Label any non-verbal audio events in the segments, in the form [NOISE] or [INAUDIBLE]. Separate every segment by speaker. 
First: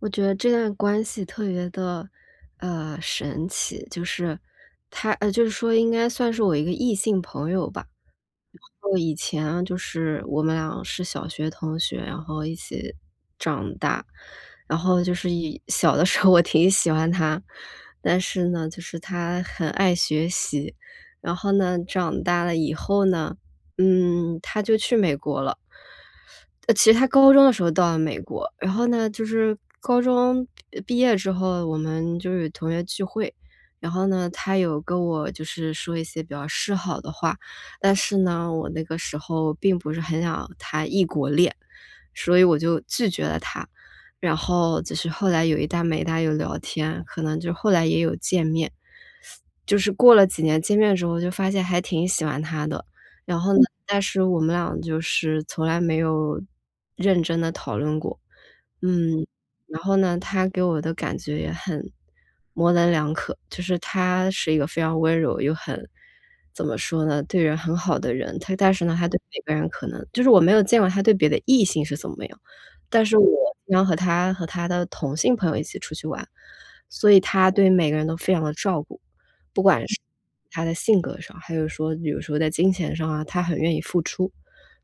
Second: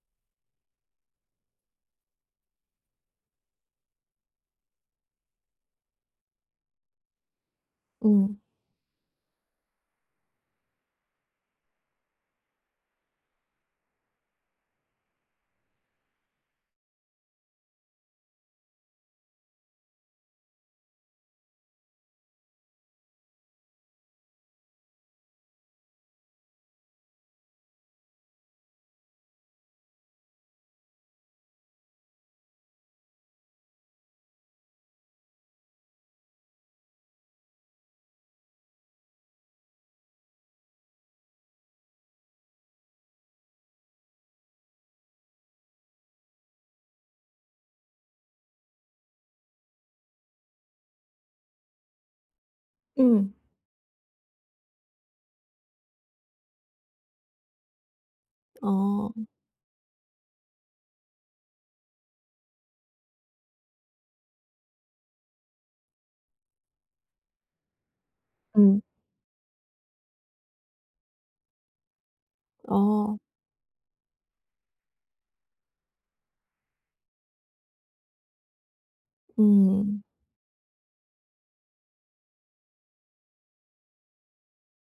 Speaker 1: 我觉得这段关系特别的，呃，神奇。就是，他呃，就是说应该算是我一个异性朋友吧。
Speaker 2: 嗯。
Speaker 1: 就以前就是我们俩是小学同学，然后一起长大。然后就是以小的时候我挺喜欢他。但是呢，就是他很爱学习，然后呢，长大了以后呢，嗯，他就去美国了。呃，其实他高中的时候到了美国，然后呢就是，呃，高中毕业之后我们就是同学聚会。然后呢，他有跟我就是说一些比较示好的话，但是呢，我那个时候并不是很想谈异国恋，所以我就拒绝了他。然后就是后来有一搭没一搭地有聊天，可能就后来也有见面。就是过了几年见面之后，就是发现还挺喜欢他的。
Speaker 2: 嗯。
Speaker 1: 然后呢，但是我们俩就是从来没有认真地讨论过。
Speaker 2: 哦。
Speaker 1: 嗯，然后呢，他给我的感觉也很模棱两可。就是他是一个非常温柔，又很怎么说呢？对人很好的人。但
Speaker 2: 嗯。
Speaker 1: 是呢，他对每个人呢可能就是我没有见过他对别的异性是怎么样，但是
Speaker 2: 哦。
Speaker 1: 我经常和他和他的同性朋友一起出去玩，所以他对每个人都非常地照顾。不管是
Speaker 2: 嗯。
Speaker 1: 他的性格上，还是说比如说在金钱上啊，他很愿意付出。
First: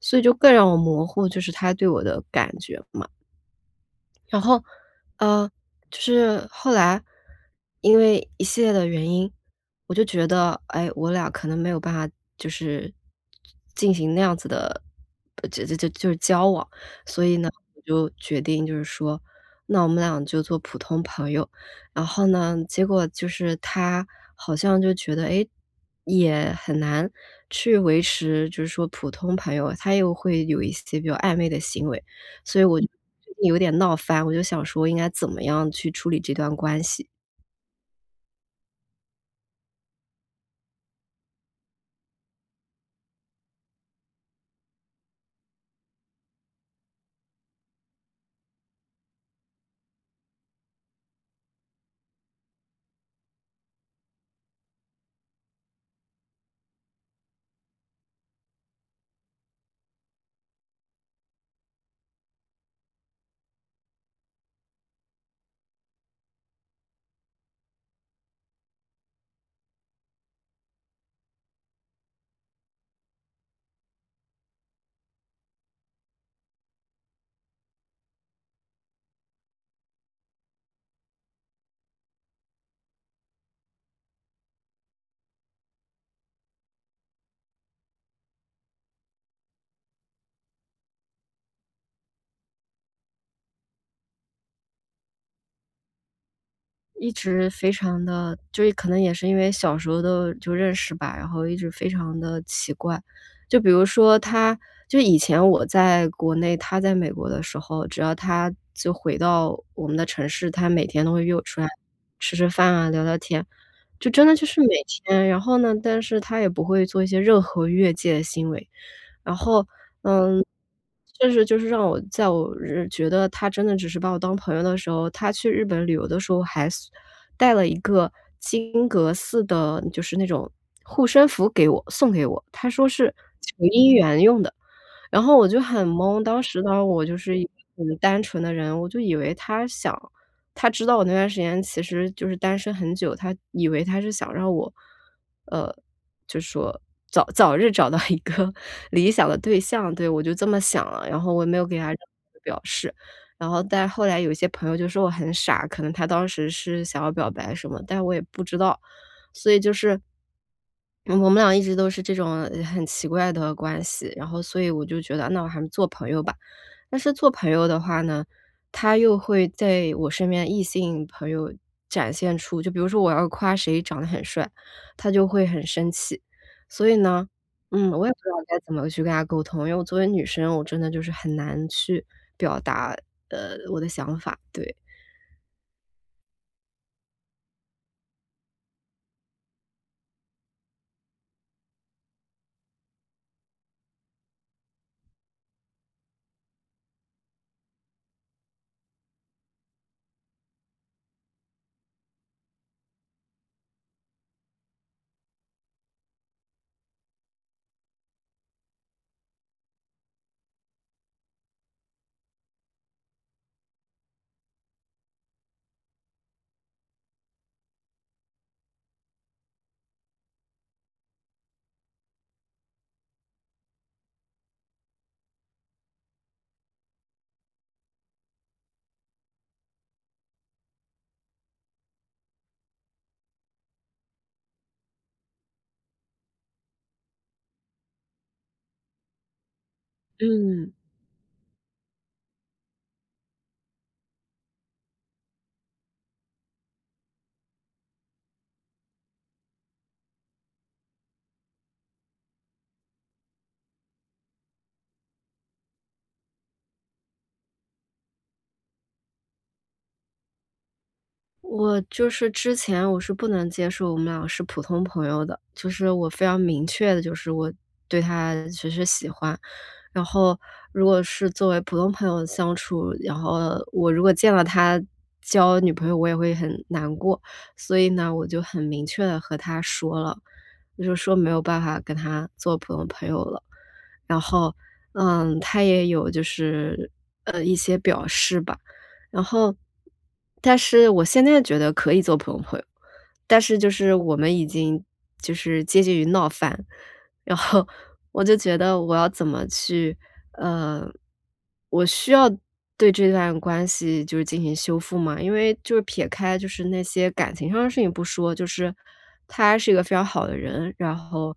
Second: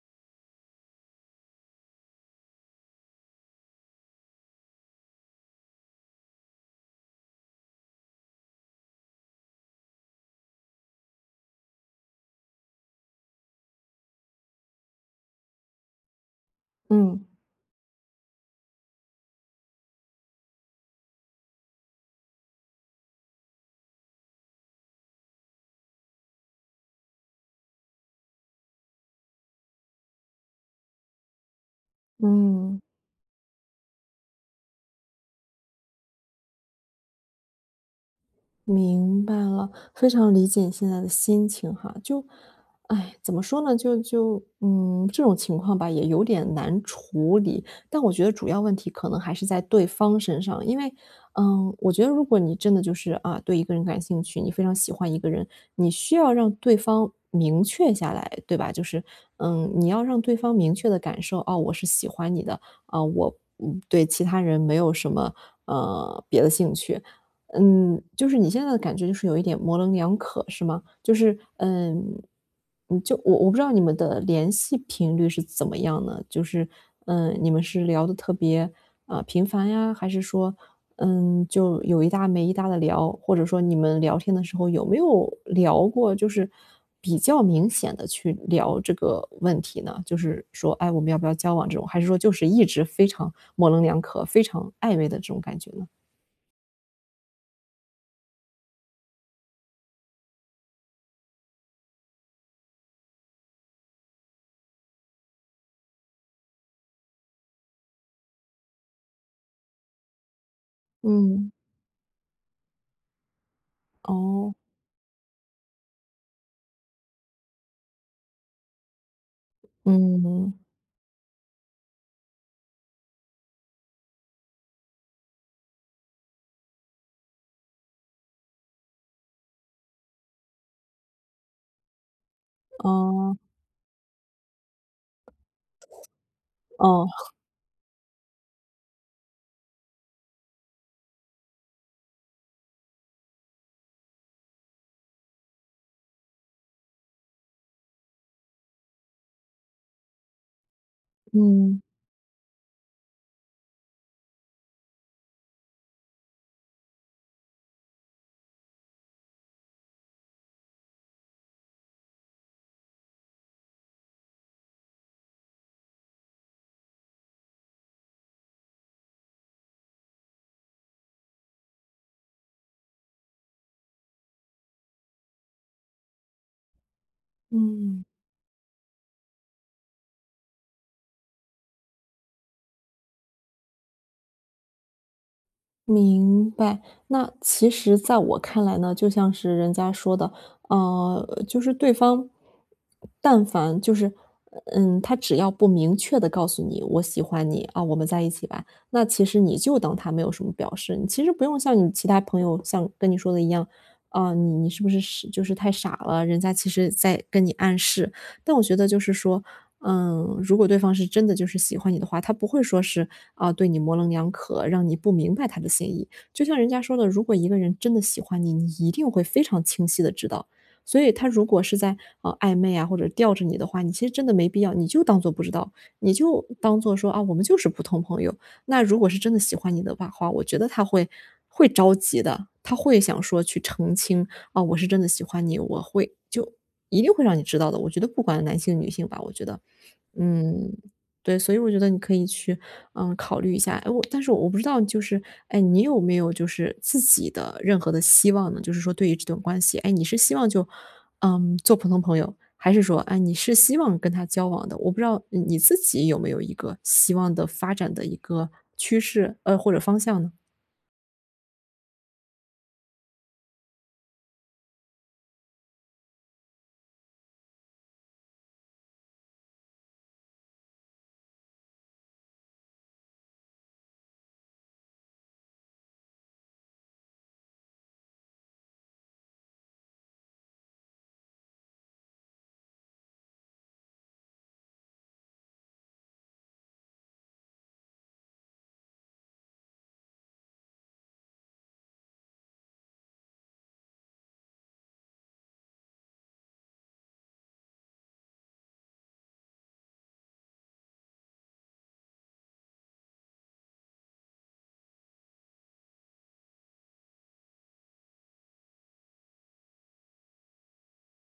Speaker 1: 所以就更让我模糊，就是他对我的感觉嘛。然后，嗯，就是后来，因为一系列的原因，我就觉得，哎，我俩可能没有办法就是进行那样子的就就就是交往，所
Speaker 2: 嗯。
Speaker 1: 以呢我就决定就是说那我们俩就做普通朋友。然后呢，结果就是他好像就觉得，哎，也很难去维持就是说普通朋友，他又会有一些比较暧昧的行为。所以我
Speaker 2: 嗯。
Speaker 1: 就有点闹翻，我就在想，应该怎么样去处理这段关系？
Speaker 2: 明白了，非常理解你现在的心情哈。就，[SIGHS] 怎么说呢，就就，嗯这种情况吧，也有点难处理。但我觉得主要问题可能还是在对方身上。因为，嗯，我觉得如果你真的就是，啊，对一个人感兴趣，你非常喜欢一个人，你需要让对方明确下来，对吧？就是，嗯，你要让对方明确地感受，哦，我是喜欢你的，呃，我对其他人没有什么，嗯，别的兴趣。嗯，就是你现在的感觉就是有一点模棱两可，是吗？就是，呃，就我我不知道你们的联系频率是怎么样呢？就是，嗯，你们是聊得特别，嗯，频繁呀？还是说，嗯，就有一搭没一搭地聊？或者说你们聊天的时候有没有聊过就是比较明显地去聊这个问题呢？就是说，哎，我们要不要交往这种？还是说就是一直非常模棱两可，非常暧昧的这种感觉呢？
Speaker 1: 一直非常的就是可能也是因为小时候都就认识吧，然后一直非常地奇怪。就比如说他就以前我在国内，他在美国的时候，只要他就回到我们的城市，他每天都会约我
Speaker 2: 嗯。
Speaker 1: 出来吃吃饭啊聊聊天，就真的就
Speaker 2: 哦。
Speaker 1: 是每天。然后呢但是他也不会做一些任何越界行为。然后，嗯，
Speaker 2: 嗯。
Speaker 1: 就是就是让我在我觉得他真的只是把我当朋友的时候，他去日本旅游的时候还送带了一个金阁寺的就是那种护身符给我送给我，他说是
Speaker 2: 哦。
Speaker 1: 求姻缘用的。然后我就很懵，当时呢，我就
Speaker 2: 哦。
Speaker 1: 是一个很单纯的人，我就以为他想他知道我那段时间其实就是单身很久，他以为他是想让我，呃，就说早早日找到一个理想的对象。对，我就这么想了，然后我也没有给
Speaker 2: 嗯。
Speaker 1: 他任何的表示。然后但是后来有一些朋友就说我很傻，可能他当时是想要表白什么，但是我也不知道，所以就是我们俩一直都是这种很奇怪的关系，然后所以我就觉得那我还是做朋友吧。但是做朋友的话呢，他又会在我身边异性朋友展现出就比如说我要夸谁长得很帅，他就会很生气。所以呢，嗯，
Speaker 2: 嗯。
Speaker 1: 我也不知道该怎么去跟他沟通，因为我作为女生，我真的就是很难去表达，呃，我的想法，对。
Speaker 2: 明白。那其实在我看来呢，就像是人家说的，嗯，就是对方但凡就是嗯，他只要不明确地告诉你：“我喜欢你，啊，我们在一起吧。“那其实你就当他没有什么表示。其实不用像你其他朋友像跟你说的一样，啊，你你是不是就是太傻了，人家其实在跟你暗示，但我觉得就是说，嗯，如果对方是真的就是喜欢你的话，他不会说是，啊，对你模棱两可，让你不明白他的心意。就像人家说的，如果一个人真的喜欢你，你一定会非常清晰地知道。所以他如果是在，呃，暧昧啊或者吊着你的话，你其实真的没必要你就当做不知道，你就当做说，啊，我们就是普通朋友，那如果是真的喜欢你的话话，我觉得他会会着急的，他会想说去澄清，啊，我是真的喜欢你，我会就一定会让你知道的，我觉得不管男性女性吧我觉得，
Speaker 1: 嗯。
Speaker 2: 嗯，对。所以我觉得你可以去，嗯，考虑一下，哎，我但是我不知道就是，哎，你有没有就是自己的任何的希望呢，就是说对于这段关系。哎，你是希望就，嗯，做普通朋友，还是说，哎，你是希望跟他交往的，我不知道你你自己有没有一个希望的发展的一个趋势，呃，或者方向呢？
Speaker 1: 我就是之前，我是不能接受我们俩是普通朋友的，就是我非常明确的就是我对他只是喜欢。然后如果是作为普通朋友相处，然后我如果见了他交女朋友，我也会很难过。所以呢，我就很明确地和他说了，就是说没有办法跟他做普通朋友了。然后，嗯，他也有就是，呃，一些表示吧。然后但是我现在觉得可以做普通朋友，但是就是我们已经就是接近于闹翻。然后，我就觉得我要怎么去呃，我需要对这段关系就是进行修复吗？因为就是撇开就是那些感情上的事情不说，就是，他还是一个非常好的人。然后，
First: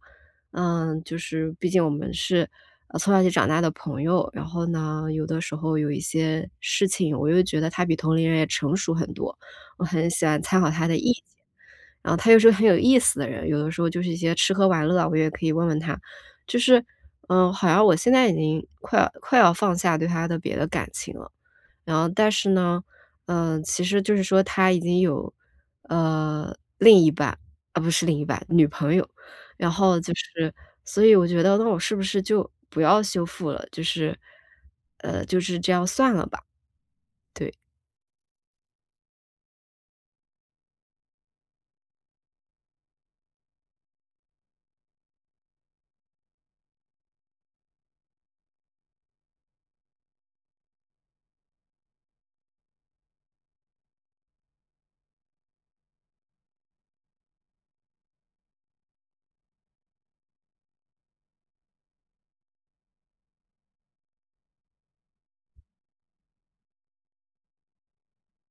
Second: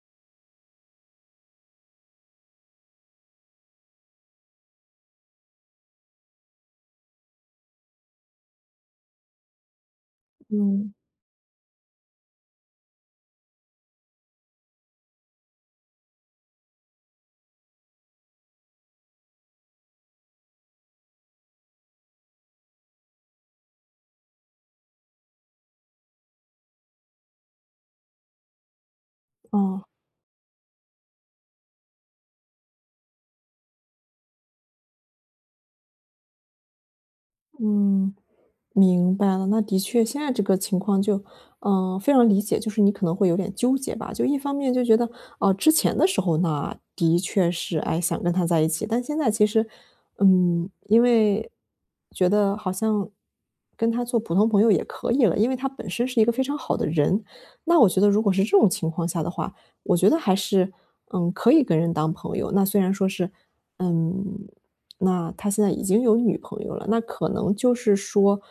Speaker 1: 嗯，就是毕竟我们是，嗯，从小一起长大的朋友。然后呢，有的时候有一些事情，我又觉得他比同龄人也成熟很多，我很喜欢参考他
Speaker 2: 嗯。
Speaker 1: 的意见。然后他又是个很有意思的人，有的时候就是一些吃喝玩乐啊，我也可以问问他。就是，嗯，好像我现在已经快要快要放下对他的别的感情了，然后但是呢，嗯，其实就是说他已经有，呃，另一半呃，不是另一半，女朋友。然
Speaker 2: 哦。
Speaker 1: 后就是所以我觉得那我是不是就不要修复了，就是，呃，就是这样算了吧，对。
Speaker 2: 嗯，明白了。那的确现在这个情况就嗯，非常理解，就是你可能会有点纠结吧。就一方面就觉得，嗯，之前的时候呢，的确是，诶，想跟他在一起，但现在其实，嗯，因为，觉得好像跟他做普通朋友也可以了，因为他本身是一个非常好的人。那我觉得如果是这种情况下的话，我觉得还是，嗯，可以跟人当朋友。那虽然说是，嗯，那他现在已经有女朋友了，那可能就是说，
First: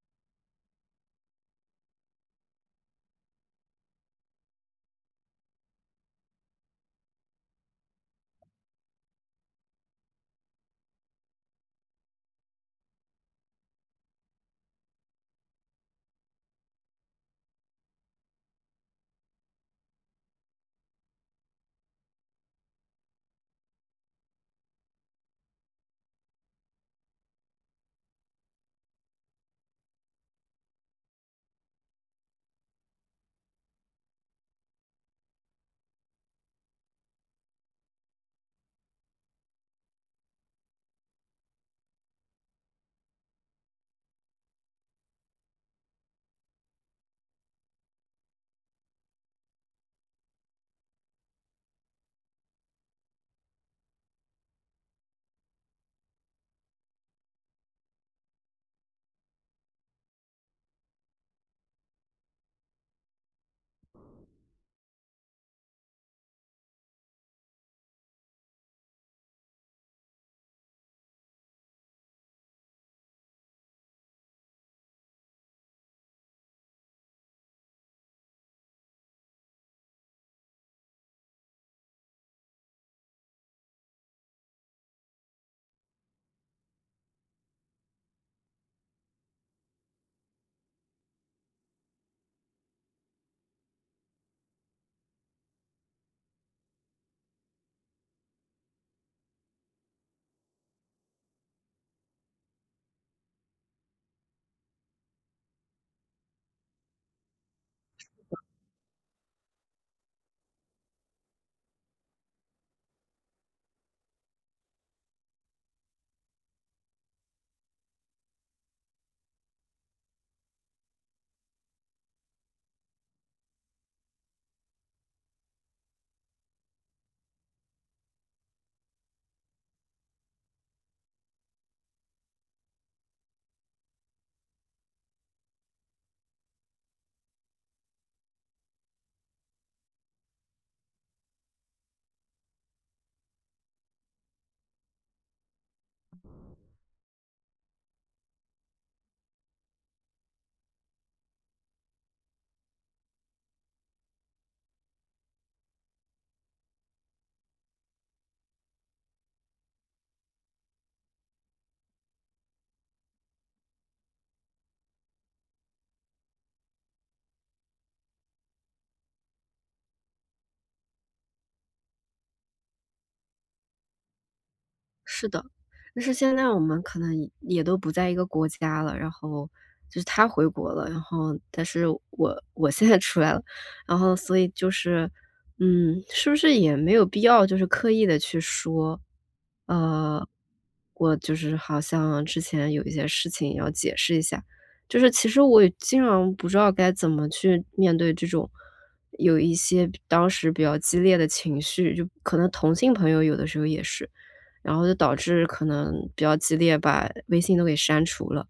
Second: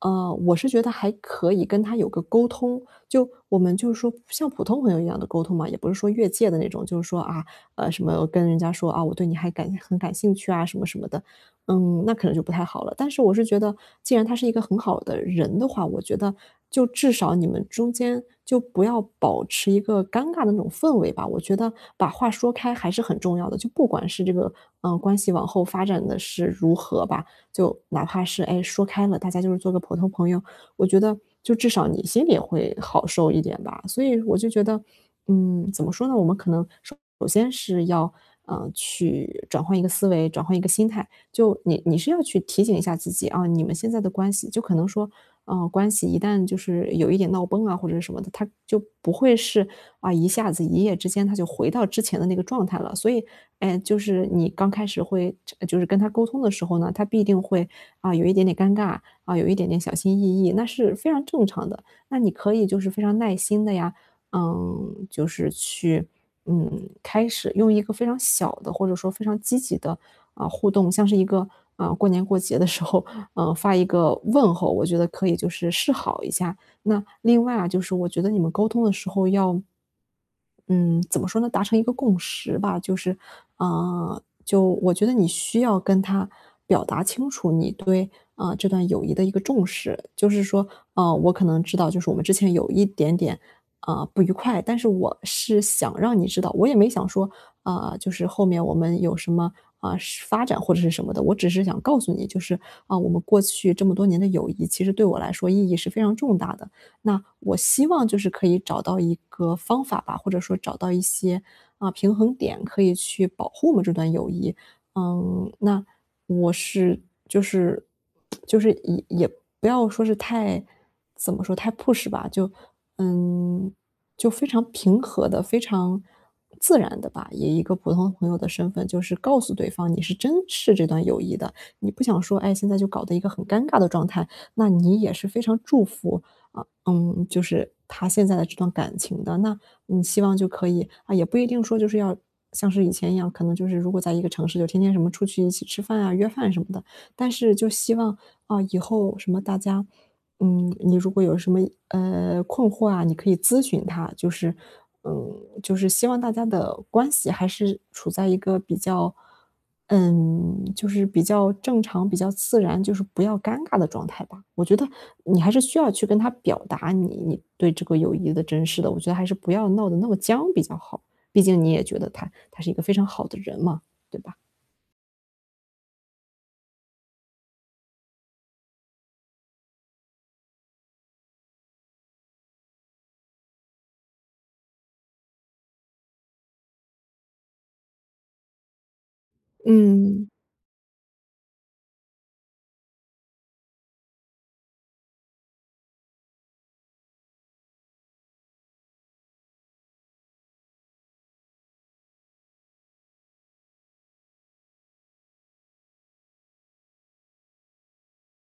Speaker 2: 啊，我是觉得还可以跟他有个沟通。就，我们就说像普通朋友一样地沟通嘛，也不是说越界的那种。就是说，啊，呃，什么跟人家说，啊，我对你还感很感兴趣啊什么什么的，嗯，那可能就不太好了。但是我是觉得，既然他是一个很好的人的话，我觉得，就至少你们中间，就不要保持一个尴尬的那种氛围吧。我觉得，把话说开还是很重要的。就不管是这个，嗯，关系往后发展得是如何吧，就哪怕是，诶，说开了，大家就是做个普通朋友，我觉得就至少你心里也会好受一点吧。所以，我就觉得，嗯，怎么说呢，我们可能首先是要，嗯，去转换一个思维，转换一个心态。就你你是要去提醒一下自己，啊，你们现在的关系就可能说，嗯，关系一旦就是有一点闹崩啊或者是什么的，它就不会是，啊，一下子一夜之间，它就回到之前的那个状态了。所以，诶，就是你刚开始会就呃，就是跟他沟通的时候呢，他必定会，啊，有一点点尴尬，啊，有一点点小心翼翼，那是非常正常的。那你可以就是非常耐心地呀，嗯，就是去，嗯，开始用一个非常小的或者说非常积极的，嗯，互动，像是一个，嗯，过年过节的时候，嗯，发一个问候，我觉得可以就是示好一下。那另外啊，就是我觉得你们沟通的时候要嗯，怎么说呢，达成一个共识吧，就是，啊，就我觉得你需要跟他表达清楚，你对，啊，这段友谊的一个重视。就是说，啊，我可能知道就是我们之前有一点点，呃，不愉快。但是我是想让你知道我也没想说，啊，就是后面我们有什么啊，发展或者是什么的。我只是想告诉你就是，啊，我们过去这么多年的友谊，其实对我来说意义是非常重大的。那我希
Speaker 1: 是
Speaker 2: 望就是
Speaker 1: 的。
Speaker 2: 可以找到一个方法吧，或者说找到一些，啊，平衡点可以去保护我们这段友谊。啊，那我是就是 [SMACKS LIPS] 就是也也不要说是太怎么说，太 push 吧，就嗯，就非常平和地、非常自然地吧，以一个普通朋友的身份就是告诉对方，你是珍视这段友谊的。你不想说，诶，现在就搞得一个很尴尬的状态，那你也是非常祝福，啊，嗯，就是他现在的这段感情的。那，你希望就可以啊，也不一定说，就是要像是以前一样可能就是如果在一个城市就天天什么出去一起吃饭啊，约饭什么的。但是就希望，啊，以后什么大家嗯，你如果有什么，呃，困惑啊，你可以咨询他，就是嗯，就是希望大家的关系还是处在一个比较，嗯，就是比较正常、比较自然，就是不要尴尬的状态吧。我觉得，你还是需要去跟他表达你你对这个友谊的珍视的，我觉得还是不要闹得那么僵比较好。毕竟你也觉得他他是一个非常好的人嘛，对吧？
Speaker 1: 是的，但是现在我们可能也都不在一个国家了，然后就是他回国了，然后，但是我我现在出来了，然后所以就是嗯，是不是也没有必要，就是刻意地去说？啊，
Speaker 2: 嗯。
Speaker 1: 我就是好像之前有一些事情要解释一下。就是其实我也经常不知道该怎么去面对这种，有一些当时比较激烈的情绪，就可能同性朋友有的时候也是。然后就导致可能比较激烈，把微信都给删除了。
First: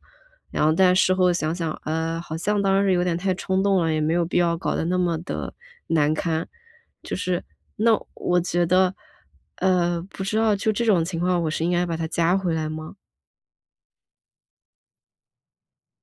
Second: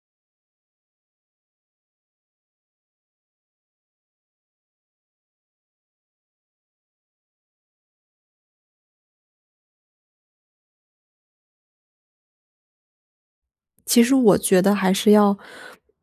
Speaker 1: 然后，但事后想想，呃，好像当时有点太冲动了，也没有必要搞得那么地难堪，就是那我觉得，呃，不知道就这种情况，我是应该把他加回来吗？
Speaker 2: 其实我觉得还是要，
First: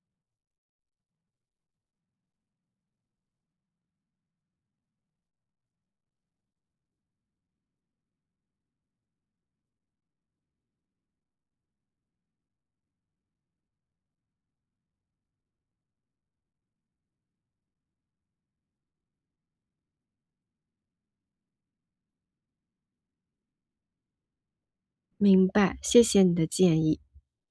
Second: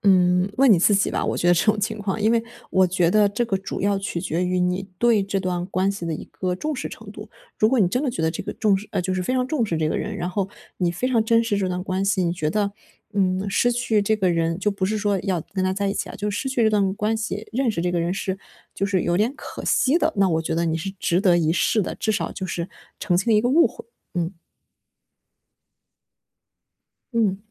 Speaker 2: 嗯，问你自己吧，我觉得这种情况。因为我觉得这个主要取决于你对这段关系的一个重视程度。如果你真的觉得这个重视呃，就是非常重视这个人，然后你非常珍视这段关系，你觉得，嗯，失去这个人就不是说要跟他在一起啊，就失去这段关系，认识这个人是就是有点可惜的，那我觉得你是值得一试的，至少就是澄清一个误会。嗯。
Speaker 1: 明白，谢谢你的建议。
Speaker 2: 嗯。